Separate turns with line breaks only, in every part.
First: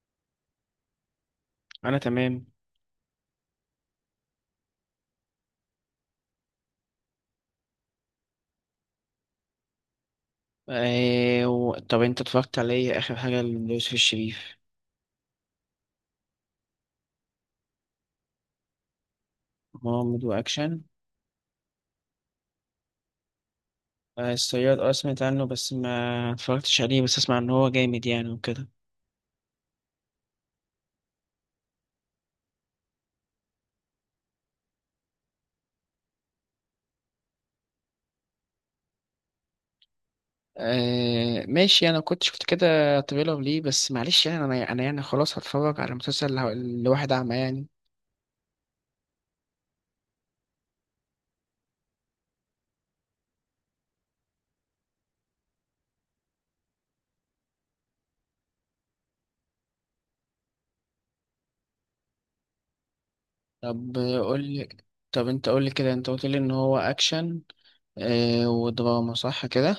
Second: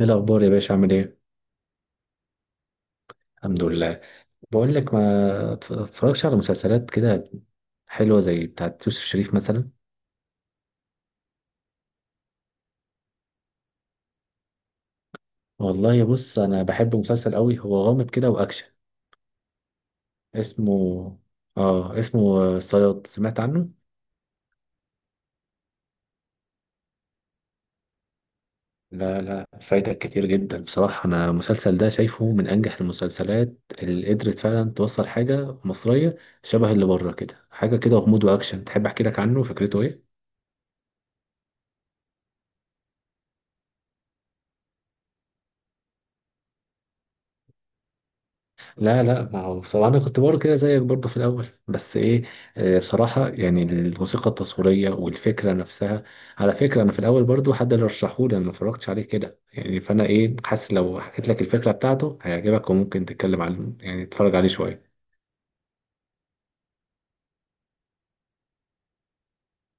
ايه الاخبار يا باشا؟ عامل ايه؟
انا تمام.
الحمد لله. بقول لك، ما اتف- اتفرجش على مسلسلات كده حلوه زي بتاعت يوسف شريف مثلا؟
طب انت اتفرجت على ايه اخر حاجه ليوسف الشريف؟
والله بص، انا بحب مسلسل قوي، هو غامض كده واكشن.
مغامرة
اسمه،
واكشن.
اه اسمه الصياد، سمعت عنه؟
آه الصياد، اه سمعت عنه بس ما اتفرجتش عليه، بس اسمع ان هو جامد يعني وكده
لا لا، فايتك كتير جدا. بصراحه انا المسلسل ده شايفه من انجح المسلسلات اللي قدرت فعلا توصل حاجه مصريه شبه اللي بره كده، حاجه كده غموض واكشن. تحب احكي لك عنه فكرته ايه؟
آه ماشي، انا كنت شفت كده تريلر ليه، بس معلش يعني انا يعني خلاص هتفرج على مسلسل لواحد اعمى يعني.
لا لا، ما هو بصراحة أنا كنت برضه كده زيك برضه في الأول، بس إيه، بصراحة يعني الموسيقى التصويرية والفكرة نفسها. على فكرة أنا في الأول برضه حد اللي رشحهولي، أنا ما اتفرجتش عليه كده يعني، فأنا إيه حاسس لو حكيت لك الفكرة بتاعته هيعجبك وممكن تتكلم عن،
طب
يعني
آه،
تتفرج
قول
عليه
لي.
شوية.
طب انت قول لي كده، انت قلت لي ان هو اكشن آه ودراما صح كده؟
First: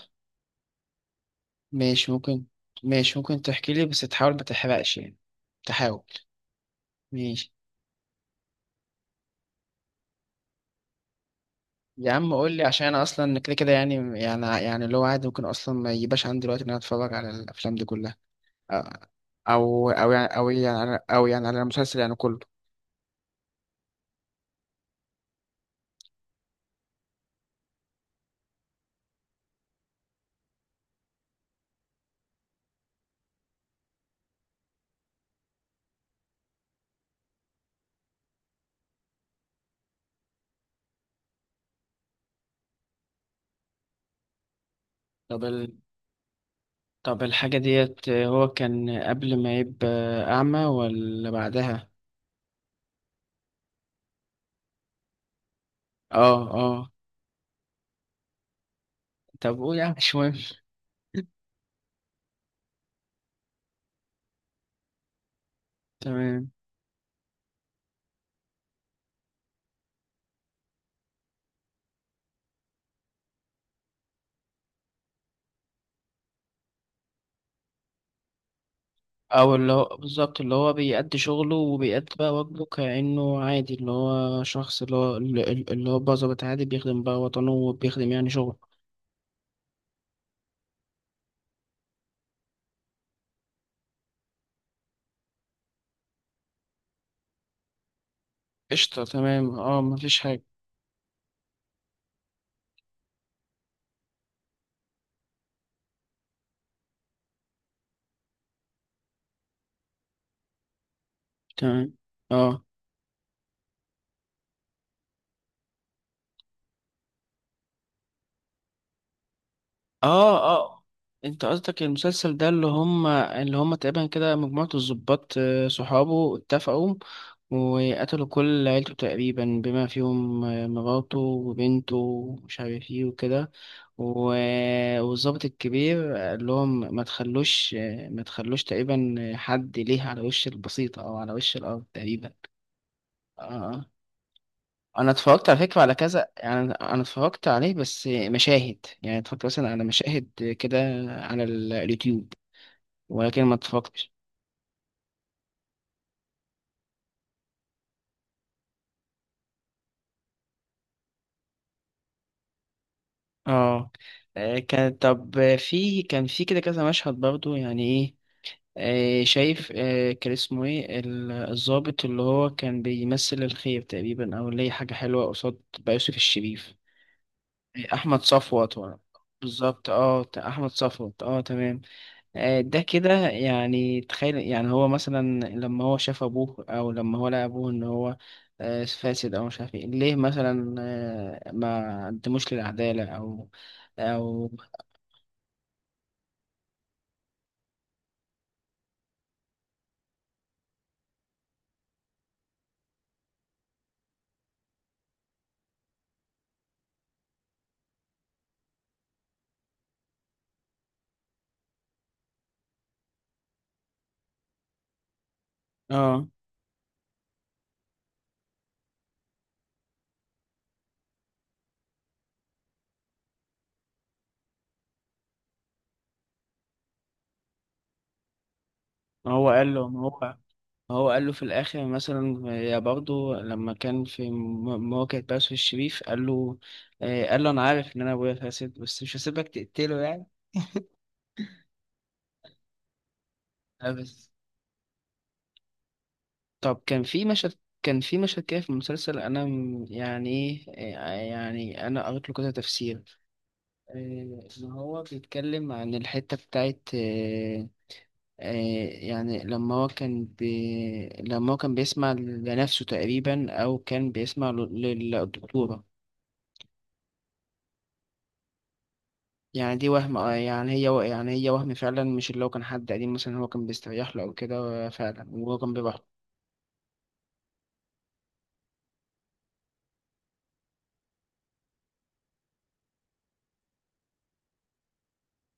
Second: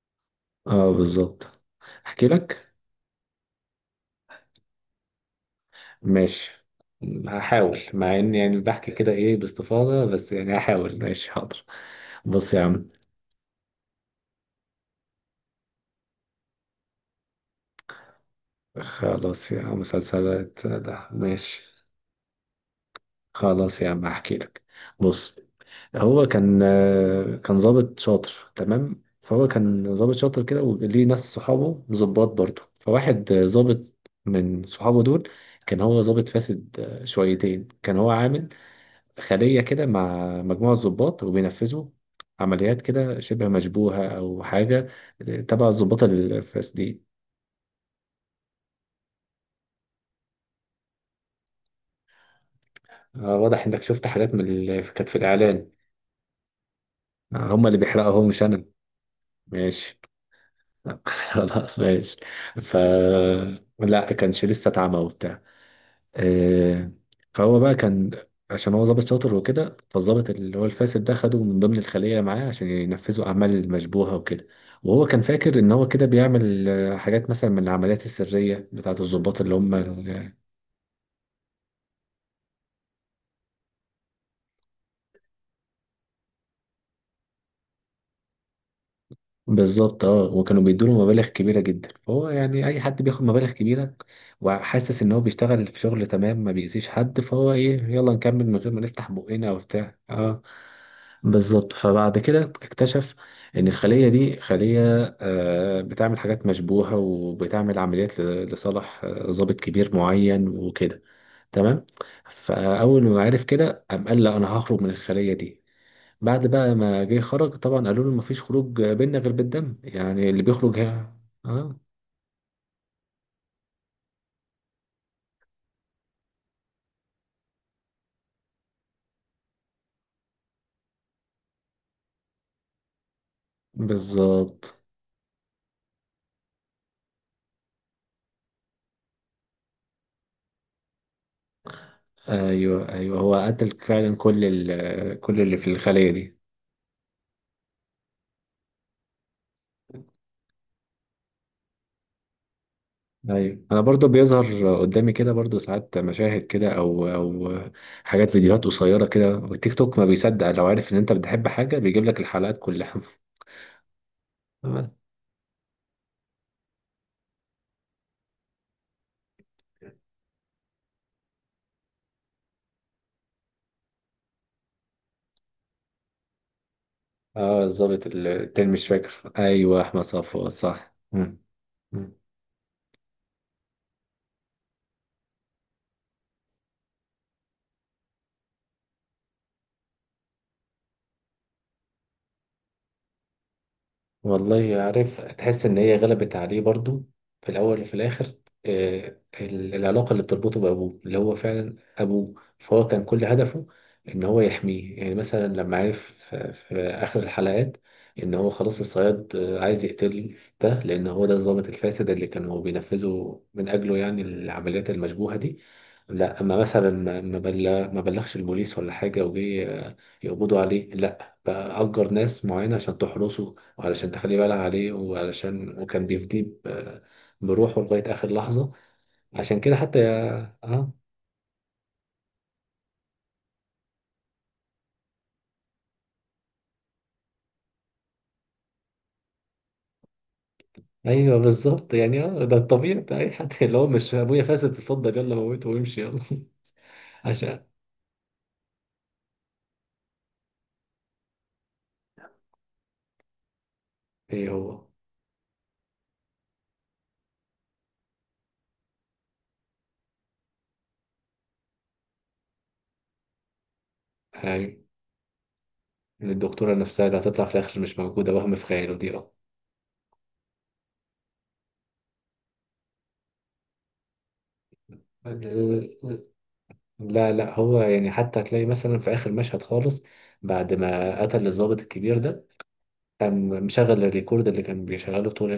أه بالظبط.
ماشي
أحكي
ممكن.
لك.
ماشي ممكن تحكي لي بس تحاول ما تحرقش يعني. تحاول.
ماشي،
ماشي.
هحاول مع إني يعني بحكي كده إيه باستفاضة، بس يعني هحاول. ماشي حاضر.
يا عم قول
بص يا
لي، عشان
عم.
انا اصلا كده كده يعني اللي هو عادي، ممكن اصلا ما يجيبش عندي الوقت ان انا اتفرج على الافلام دي كلها.
خلاص يا عم،
او يعني، او
مسلسلات
يعني
ده
او يعني على
ماشي.
المسلسل يعني كله.
خلاص يا عم هحكي لك. بص. هو كان، كان ضابط شاطر تمام. فهو كان ضابط شاطر كده وليه ناس صحابه ضباط برضه. فواحد، ضابط من صحابه دول كان هو ضابط فاسد، شويتين. كان هو عامل خلية كده مع مجموعة ضباط، وبينفذوا عمليات كده شبه مشبوهة أو حاجة
طب
تبع الضباط الفاسدين.
طب الحاجة ديت هو كان قبل ما يبقى أعمى ولا بعدها؟
واضح إنك شفت حاجات من اللي كانت في الإعلان.
اه اه.
هما اللي بيحرقوا، هو مش أنا.
طب قول، يعني
ماشي.
مش مهم.
خلاص ماشي. ف لا كانش لسه اتعمى وبتاع،
تمام.
آه، فهو بقى كان، عشان هو ظابط شاطر وكده، فالظابط اللي هو الفاسد ده خده من ضمن الخلية معاه عشان ينفذوا أعمال مشبوهة وكده. وهو كان فاكر إن هو كده بيعمل، حاجات مثلا من العمليات السرية بتاعة الضباط
أو
اللي
اللي
هم.
هو بالظبط، اللي هو بيأدي شغله وبيأدي بقى واجبه كأنه عادي، اللي هو شخص اللي هو اللي هو بقى ظابط عادي بيخدم بقى وطنه وبيخدم يعني شغله.
بالظبط اه. وكانوا بيدوا له مبالغ كبيره جدا، فهو يعني اي حد بياخد مبالغ كبيره وحاسس ان هو بيشتغل في شغل تمام ما بيأذيش حد، فهو ايه، يلا نكمل من غير ما
قشطة،
نفتح بقنا او
تمام، اه
بتاع
مفيش
اه.
حاجة.
بالظبط. فبعد كده اكتشف ان الخليه دي خليه، بتعمل حاجات مشبوهه وبتعمل عمليات لصالح، ضابط كبير معين وكده. تمام.
تمام. اه
فاول ما عرف كده قام قال لا انا هخرج من الخليه دي. بعد بقى ما جه خرج طبعا قالوا له مفيش خروج بينا غير بالدم، يعني
اه
اللي بيخرج
اه
ها.
انت
اه
قصدك المسلسل ده اللي هم، اللي هم تقريبا كده مجموعة الضباط آه، صحابه اتفقوا وقتلوا كل عيلته تقريبا، بما فيهم آه، مراته وبنته ومش عارف ايه وكده.
بالظبط.
والضابط الكبير قال لهم ما تخلوش، آه، ما تخلوش تقريبا حد ليه على وش البسيطة او على وش الارض تقريبا.
ايوه ايوه، هو قتل
اه.
فعلا
انا
كل
اتفرجت
اللي
على
في
فكره على
الخلية
كذا
دي.
يعني، انا اتفرجت عليه بس مشاهد، يعني اتفرجت مثلا على مشاهد كده على اليوتيوب، ولكن ما
ايوه انا برضو
اتفرجتش.
بيظهر قدامي كده برضو ساعات مشاهد كده، او حاجات فيديوهات قصيرة كده، والتيك توك ما بيصدق لو عارف ان انت بتحب حاجة بيجيب لك الحلقات كلها.
اه آه،
تمام.
كان في كده كذا مشهد برضو يعني ايه. آه، شايف آه، كان اسمه ايه الضابط اللي هو كان بيمثل الخير تقريبا، او اللي هي حاجه حلوه قصاد بقى يوسف الشريف؟
اه
آه،
الظابط
احمد
التاني
صفوت
مش فاكر. ايوه
بالظبط،
احمد
اه
صفوت
احمد
صح.
صفوت
مم.
اه تمام.
مم.
آه، ده كده يعني تخيل، يعني هو مثلا لما هو شاف ابوه او لما هو لقى ابوه ان هو آه، فاسد او مش عارف ايه ليه، مثلا آه، ما قدموش للعدالة او او.
والله عارف، تحس ان هي غلبت عليه برضو في الاول وفي الاخر. العلاقه اللي بتربطه بابوه اللي هو فعلا ابوه، فهو كان كل هدفه ان هو يحميه. يعني مثلا لما عرف في اخر الحلقات ان هو خلاص الصياد، عايز يقتل ده لان هو ده الضابط الفاسد اللي كانوا بينفذوا من اجله يعني العمليات المشبوهه دي.
اه
لا اما مثلا ما بلغش البوليس ولا حاجه، وجي يقبضوا عليه، لا بقى اجر ناس معينه عشان تحرسه وعلشان تخلي بالها عليه وعلشان، وكان بيفديه بروحه لغاية آخر لحظة،
ما هو
عشان
قال
كده
له ما
حتى
هو
يا اه.
ما هو قال له في الاخر مثلا، آه، يا برضه لما كان في مواجهة باسل الشريف قال له آه، قال له انا عارف ان انا ابويا فاسد، بس مش هسيبك تقتله يعني.
ايوه بالظبط يعني اه، ده الطبيعي بتاع اي حد اللي هو
آه،
مش
بس.
ابويا فاسد اتفضل يلا موته وامشي يلا.
طب
عشان
كان في مشهد كده في المسلسل انا يعني ايه، يعني انا قريت له كذا تفسير. إيه،
ايه
ان
هو
هو بيتكلم عن الحته بتاعت إيه، إيه، يعني لما هو لما هو كان بيسمع لنفسه تقريبا، او كان بيسمع
هاي
للدكتوره.
من الدكتورة نفسها اللي هتطلع في الآخر مش موجودة، وهم في خياله دي اه.
يعني دي وهم، آه، يعني يعني هي وهم فعلا، مش اللي هو كان حد قديم مثلا هو كان بيستريح له او كده. آه، فعلا، وهو كان بيبقى
لا لا، هو يعني حتى هتلاقي مثلا في آخر مشهد خالص بعد ما قتل الضابط الكبير ده، قام مشغل الريكورد اللي كان بيشغله طول،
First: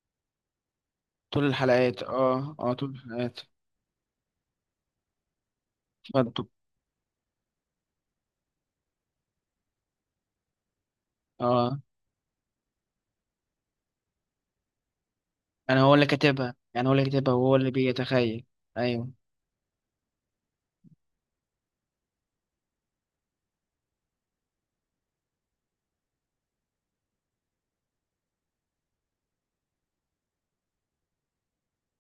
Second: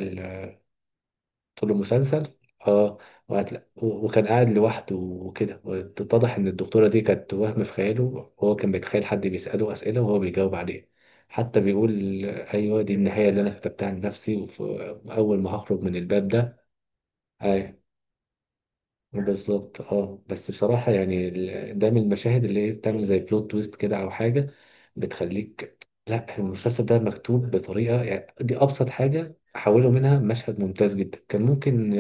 طول
قلت له
الحلقات.
مسلسل.
اه طول
اه.
الحلقات.
وكان قاعد لوحده وكده، واتضح
اتفضل.
ان الدكتوره دي كانت وهم في خياله. وهو كان بيتخيل حد بيساله اسئله وهو بيجاوب عليه، حتى
اه،
بيقول ايوه دي النهايه اللي انا كتبتها لنفسي واول ما هخرج
انا هو
من
اللي
الباب
كاتبها،
ده.
يعني هو اللي كاتبها وهو اللي
ايوه
بيتخيل. ايوه.
بالظبط اه. بس بصراحه يعني ده من المشاهد اللي هي بتعمل زي بلوت تويست كده او حاجه بتخليك. لا المسلسل ده مكتوب بطريقه، يعني دي ابسط حاجه حولوا منها، مشهد ممتاز جدا. كان ممكن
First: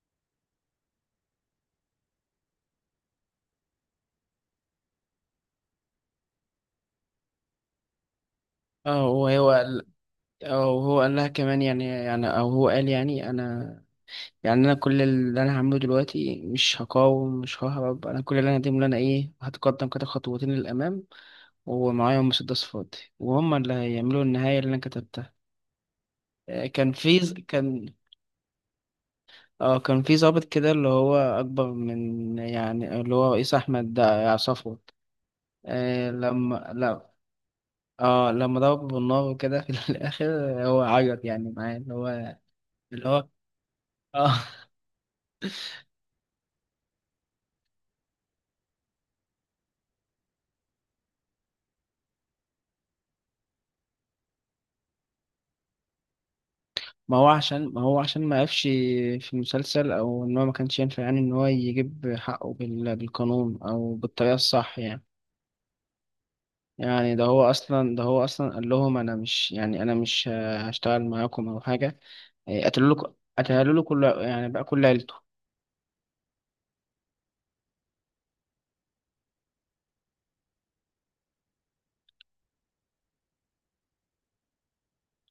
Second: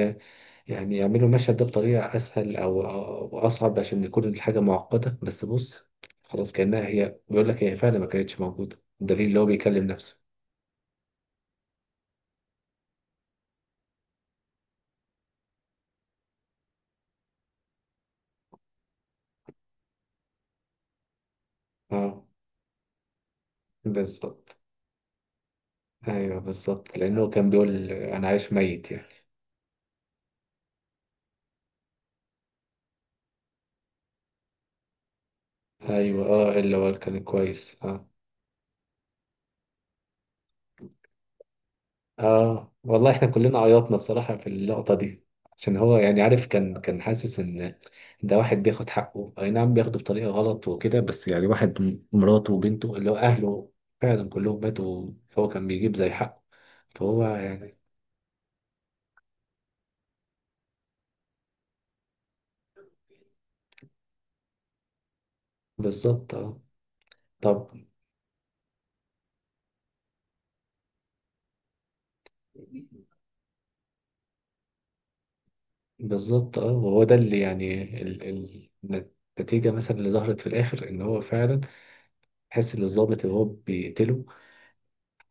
يعني يعملوا المشهد ده بطريقة أسهل أو أصعب عشان يكون الحاجة معقدة، بس بص خلاص. كأنها هي بيقول لك هي فعلا ما كانتش موجودة،
اه
الدليل
هو
اللي هو
هو
بيكلم
قال،
نفسه.
او هو قال لها كمان، يعني او هو قال يعني انا، يعني انا كل اللي انا هعمله دلوقتي مش هقاوم، مش ههرب، انا كل اللي انا هقدمه اللي انا ايه هتقدم كده خطوتين للامام، ومعايا
اه
مسدس فاضي، وهم اللي هيعملوا
بالظبط.
النهايه اللي انا كتبتها.
أيوه
آه، كان
بالظبط،
في
لأنه كان بيقول أنا عايش ميت يعني.
كان في ضابط كده اللي هو اكبر من، يعني اللي هو رئيس احمد ده يا صفوت، آه،
أيوه اه،
لما
اللي هو
لا.
كان كويس اه.
اه لما ضربه بالنار وكده في الاخر هو عيط يعني معاه، اللي هو
اه
اللي
والله، احنا
هو
كلنا عيطنا
اه.
بصراحة في اللقطة دي، عشان هو يعني عارف، كان حاسس ان ده واحد بياخد حقه، اي نعم بياخده بطريقة غلط وكده، بس يعني واحد مراته وبنته اللي هو اهله فعلا كلهم ماتوا، فهو كان بيجيب زي حقه،
ما
فهو
هو عشان
يعني
ما هو عشان ما قفش في المسلسل، او ان هو ما كانش ينفع يعني ان هو يجيب حقه بالقانون او بالطريقه الصح يعني.
بالظبط اه.
يعني
طب
ده هو اصلا قال لهم انا مش، يعني انا مش هشتغل معاكم او حاجه. يعني قتلوا له كل يعني بقى كل عيلته.
بالظبط اه. وهو ده اللي يعني ال النتيجة مثلا اللي ظهرت في الاخر، ان هو فعلا حس ان الضابط اللي هو بيقتله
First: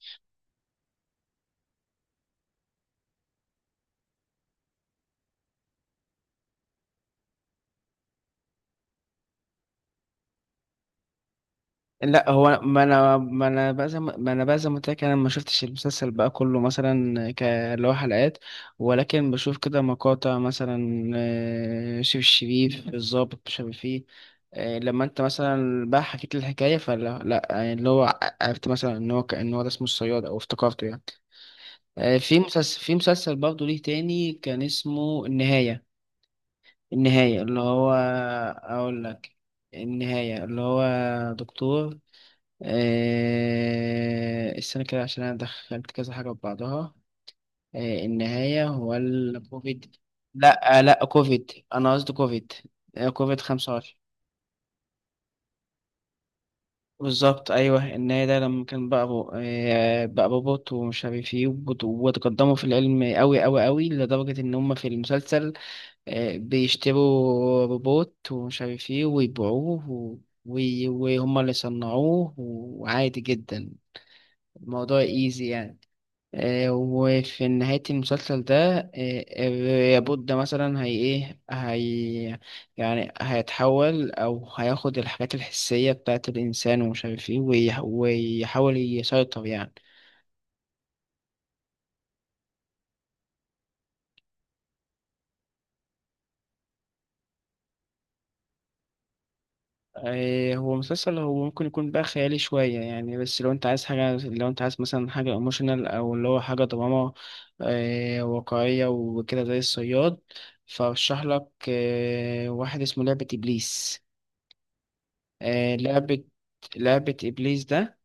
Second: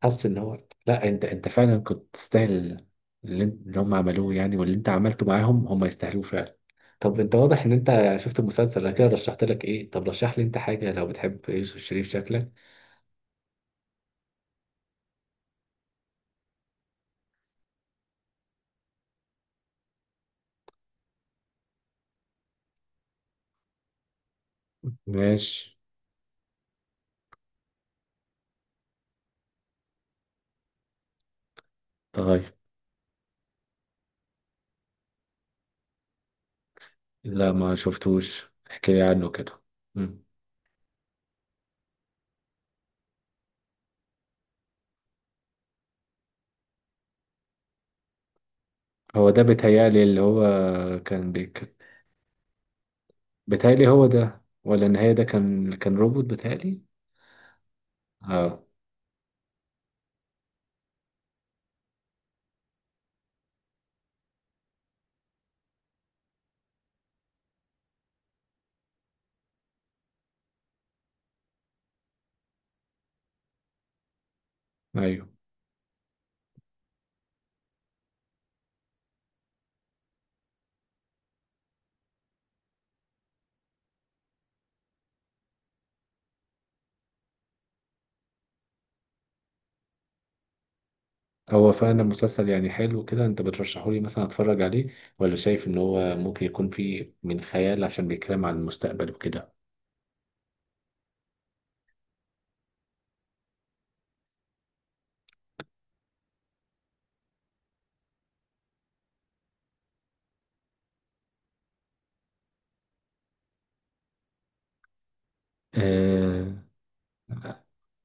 حس ان هو، لا انت انت فعلا كنت تستاهل اللي، انت- اللي هم عملوه يعني واللي انت عملته معاهم هم يستاهلوه فعلا. طب انت واضح ان انت شفت المسلسل، انا كده رشحت لك. ايه؟ طب رشح لي انت حاجه لو بتحب يوسف شريف
لا
شكلك.
هو ما انا بقى زي ما قلت لك، انا ما شفتش المسلسل بقى كله مثلا اللي هو حلقات، ولكن بشوف كده مقاطع مثلا آه، شيف الشريف الضابط مش عارف ايه. آه، لما انت
ماشي.
مثلا بقى حكيت لي الحكايه فلا لا يعني اللي هو عرفت مثلا ان هو ده اسمه الصياد او افتكرته يعني. آه، في
طيب.
مسلسل في مسلسل برضه ليه تاني كان اسمه النهايه. النهايه
لا
اللي
ما
هو.
شفتوش، احكي لي
اقول
عنه
لك،
كده. مم.
النهايه اللي هو دكتور آه، استنى كده عشان انا دخلت كذا حاجه في بعضها. آه، النهايه هو
هو ده
الكوفيد.
بيتهيألي اللي هو
لا آه، لا
كان
كوفيد،
بيك.
انا قصدي كوفيد آه، كوفيد
بيتهيألي
25.
هو ده ولا النهاية ده؟ كان روبوت بيتهيألي
بالظبط ايوه، النهايه ده
اه.
لما كان بقى آه، بقى بوبوت ومش عارف ايه وتقدموا في العلم قوي قوي قوي لدرجه ان هم في المسلسل آه، بيشتروا روبوت ومش عارف ايه ويبيعوه و... وهم اللي صنعوه، وعادي جدا الموضوع
ايوه.
ايزي يعني. آه، وفي نهاية المسلسل ده آه، الياقوت ده مثلا هي ايه هي، يعني هيتحول أو هياخد الحاجات الحسية بتاعة الإنسان ومش عارف ايه ويحاول يسيطر يعني.
هو فعلا مسلسل يعني حلو كده انت بترشحه لي مثلا اتفرج عليه؟ ولا شايف ان هو ممكن يكون فيه من خيال عشان بيتكلم عن المستقبل وكده؟
آه، هو مسلسل هو ممكن يكون بقى خيالي شوية يعني، بس لو انت عايز حاجة، لو انت عايز مثلا حاجة ايموشنال أو اللي هو حاجة دراما آه، واقعية وكده زي الصياد، فأرشح لك آه، واحد اسمه لعبة إبليس. آه لعبة،
اه
لعبة إبليس ده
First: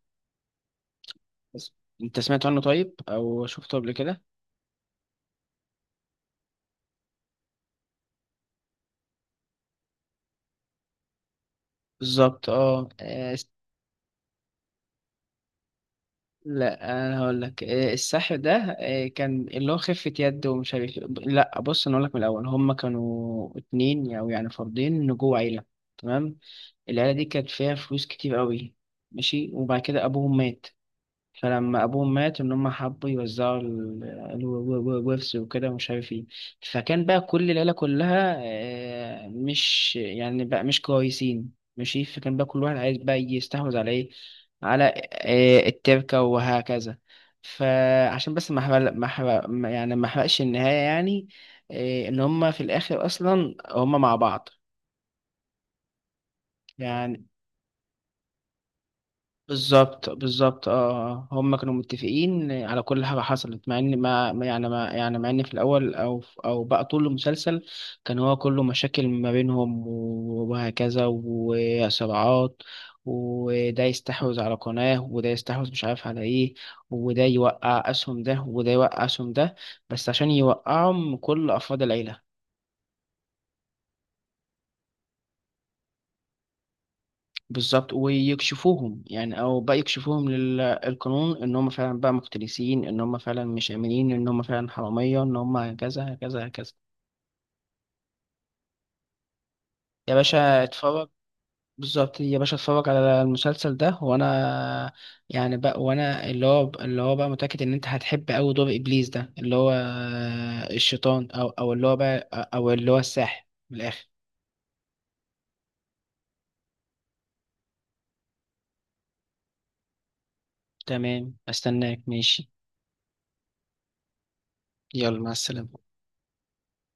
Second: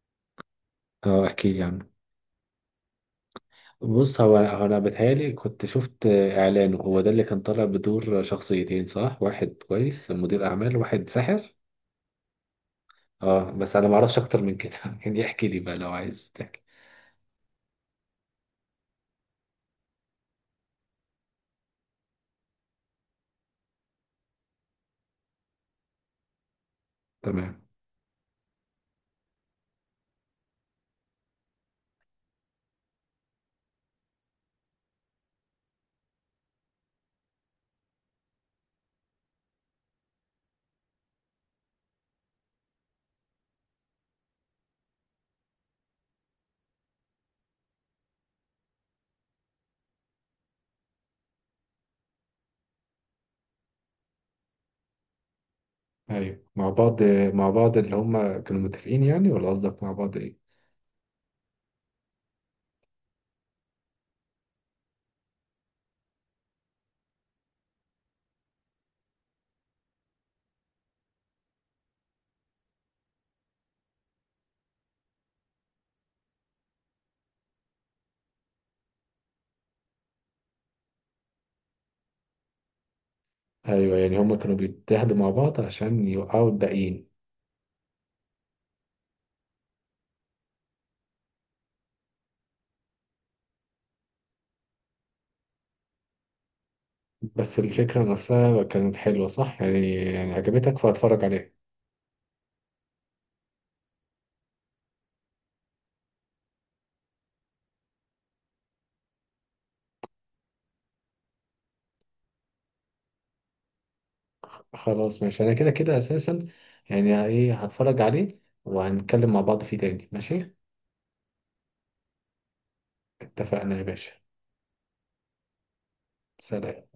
اه احكي لي
بس-
عنه.
أنت سمعت عنه طيب أو شفته قبل كده؟
بص، هو انا بتهيالي كنت شفت اعلانه، هو ده اللي كان طالع بدور شخصيتين صح؟ واحد كويس مدير اعمال وواحد ساحر.
بالظبط اه آه،
اه بس انا ما اعرفش اكتر من كده. يعني احكي لي بقى لو عايز تحكي.
لا أنا هقول لك، آه، السحر ده آه، كان اللي هو خفة يد ومش عارف إيه. لا بص أنا أقول لك من الأول، هما كانوا اتنين أو يعني فردين جوه عيلة. تمام. العيلة دي كانت
تمام.
فيها فلوس كتير قوي، ماشي، وبعد كده أبوهم مات. فلما ابوهم مات ان هم حبوا يوزعوا الورث وكده ومش عارف ايه. فكان بقى كل العيله كلها آه، مش يعني بقى مش كويسين، ماشي، فكان بقى كل واحد عايز بقى يستحوذ على ايه، على آه، التركه وهكذا. فعشان بس ما احرق ما احرق ما- يعني ما احرقش النهايه يعني، آه، ان هم في الاخر اصلا هم مع بعض
ايوه مع بعض.
يعني.
مع بعض اللي هم كانوا متفقين يعني، ولا قصدك مع
بالظبط
بعض ايه؟
بالظبط اه آه، آه. هم كانوا متفقين على كل حاجه حصلت، مع ان ما ما- يعني ما يعني مع ان في الاول او او بقى طول المسلسل كان هو كله مشاكل ما بينهم وهكذا وصراعات، وده يستحوذ على قناه وده يستحوذ مش عارف على ايه، وده يوقع اسهم ده وده يوقع اسهم ده، بس عشان يوقعهم كل افراد العيله.
ايوه يعني هما كانوا بيتحدوا مع بعض عشان يوقعوا الباقيين.
بالظبط، ويكشفوهم يعني، او بقى يكشفوهم للقانون ان هم فعلا بقى مفترسين، ان هم فعلا مش امنين، ان هم فعلا حراميه، ان هم كذا كذا كذا.
بس الفكرة نفسها كانت حلوة صح؟ يعني
يا
يعني
باشا
عجبتك
اتفرج،
فهتفرج عليه.
بالظبط يا باشا اتفرج على المسلسل ده، وانا يعني بقى، وانا اللي هو بقى متاكد ان انت هتحب قوي دور ابليس ده، اللي هو الشيطان او اللي هو بقى، او اللي هو الساحر من الاخر.
خلاص ماشي، انا كده كده اساسا يعني ايه هتفرج عليه، وهنتكلم مع بعض فيه تاني. ماشي
تمام استناك ماشي.
اتفقنا يا باشا.
يلا مع السلامه.
سلام.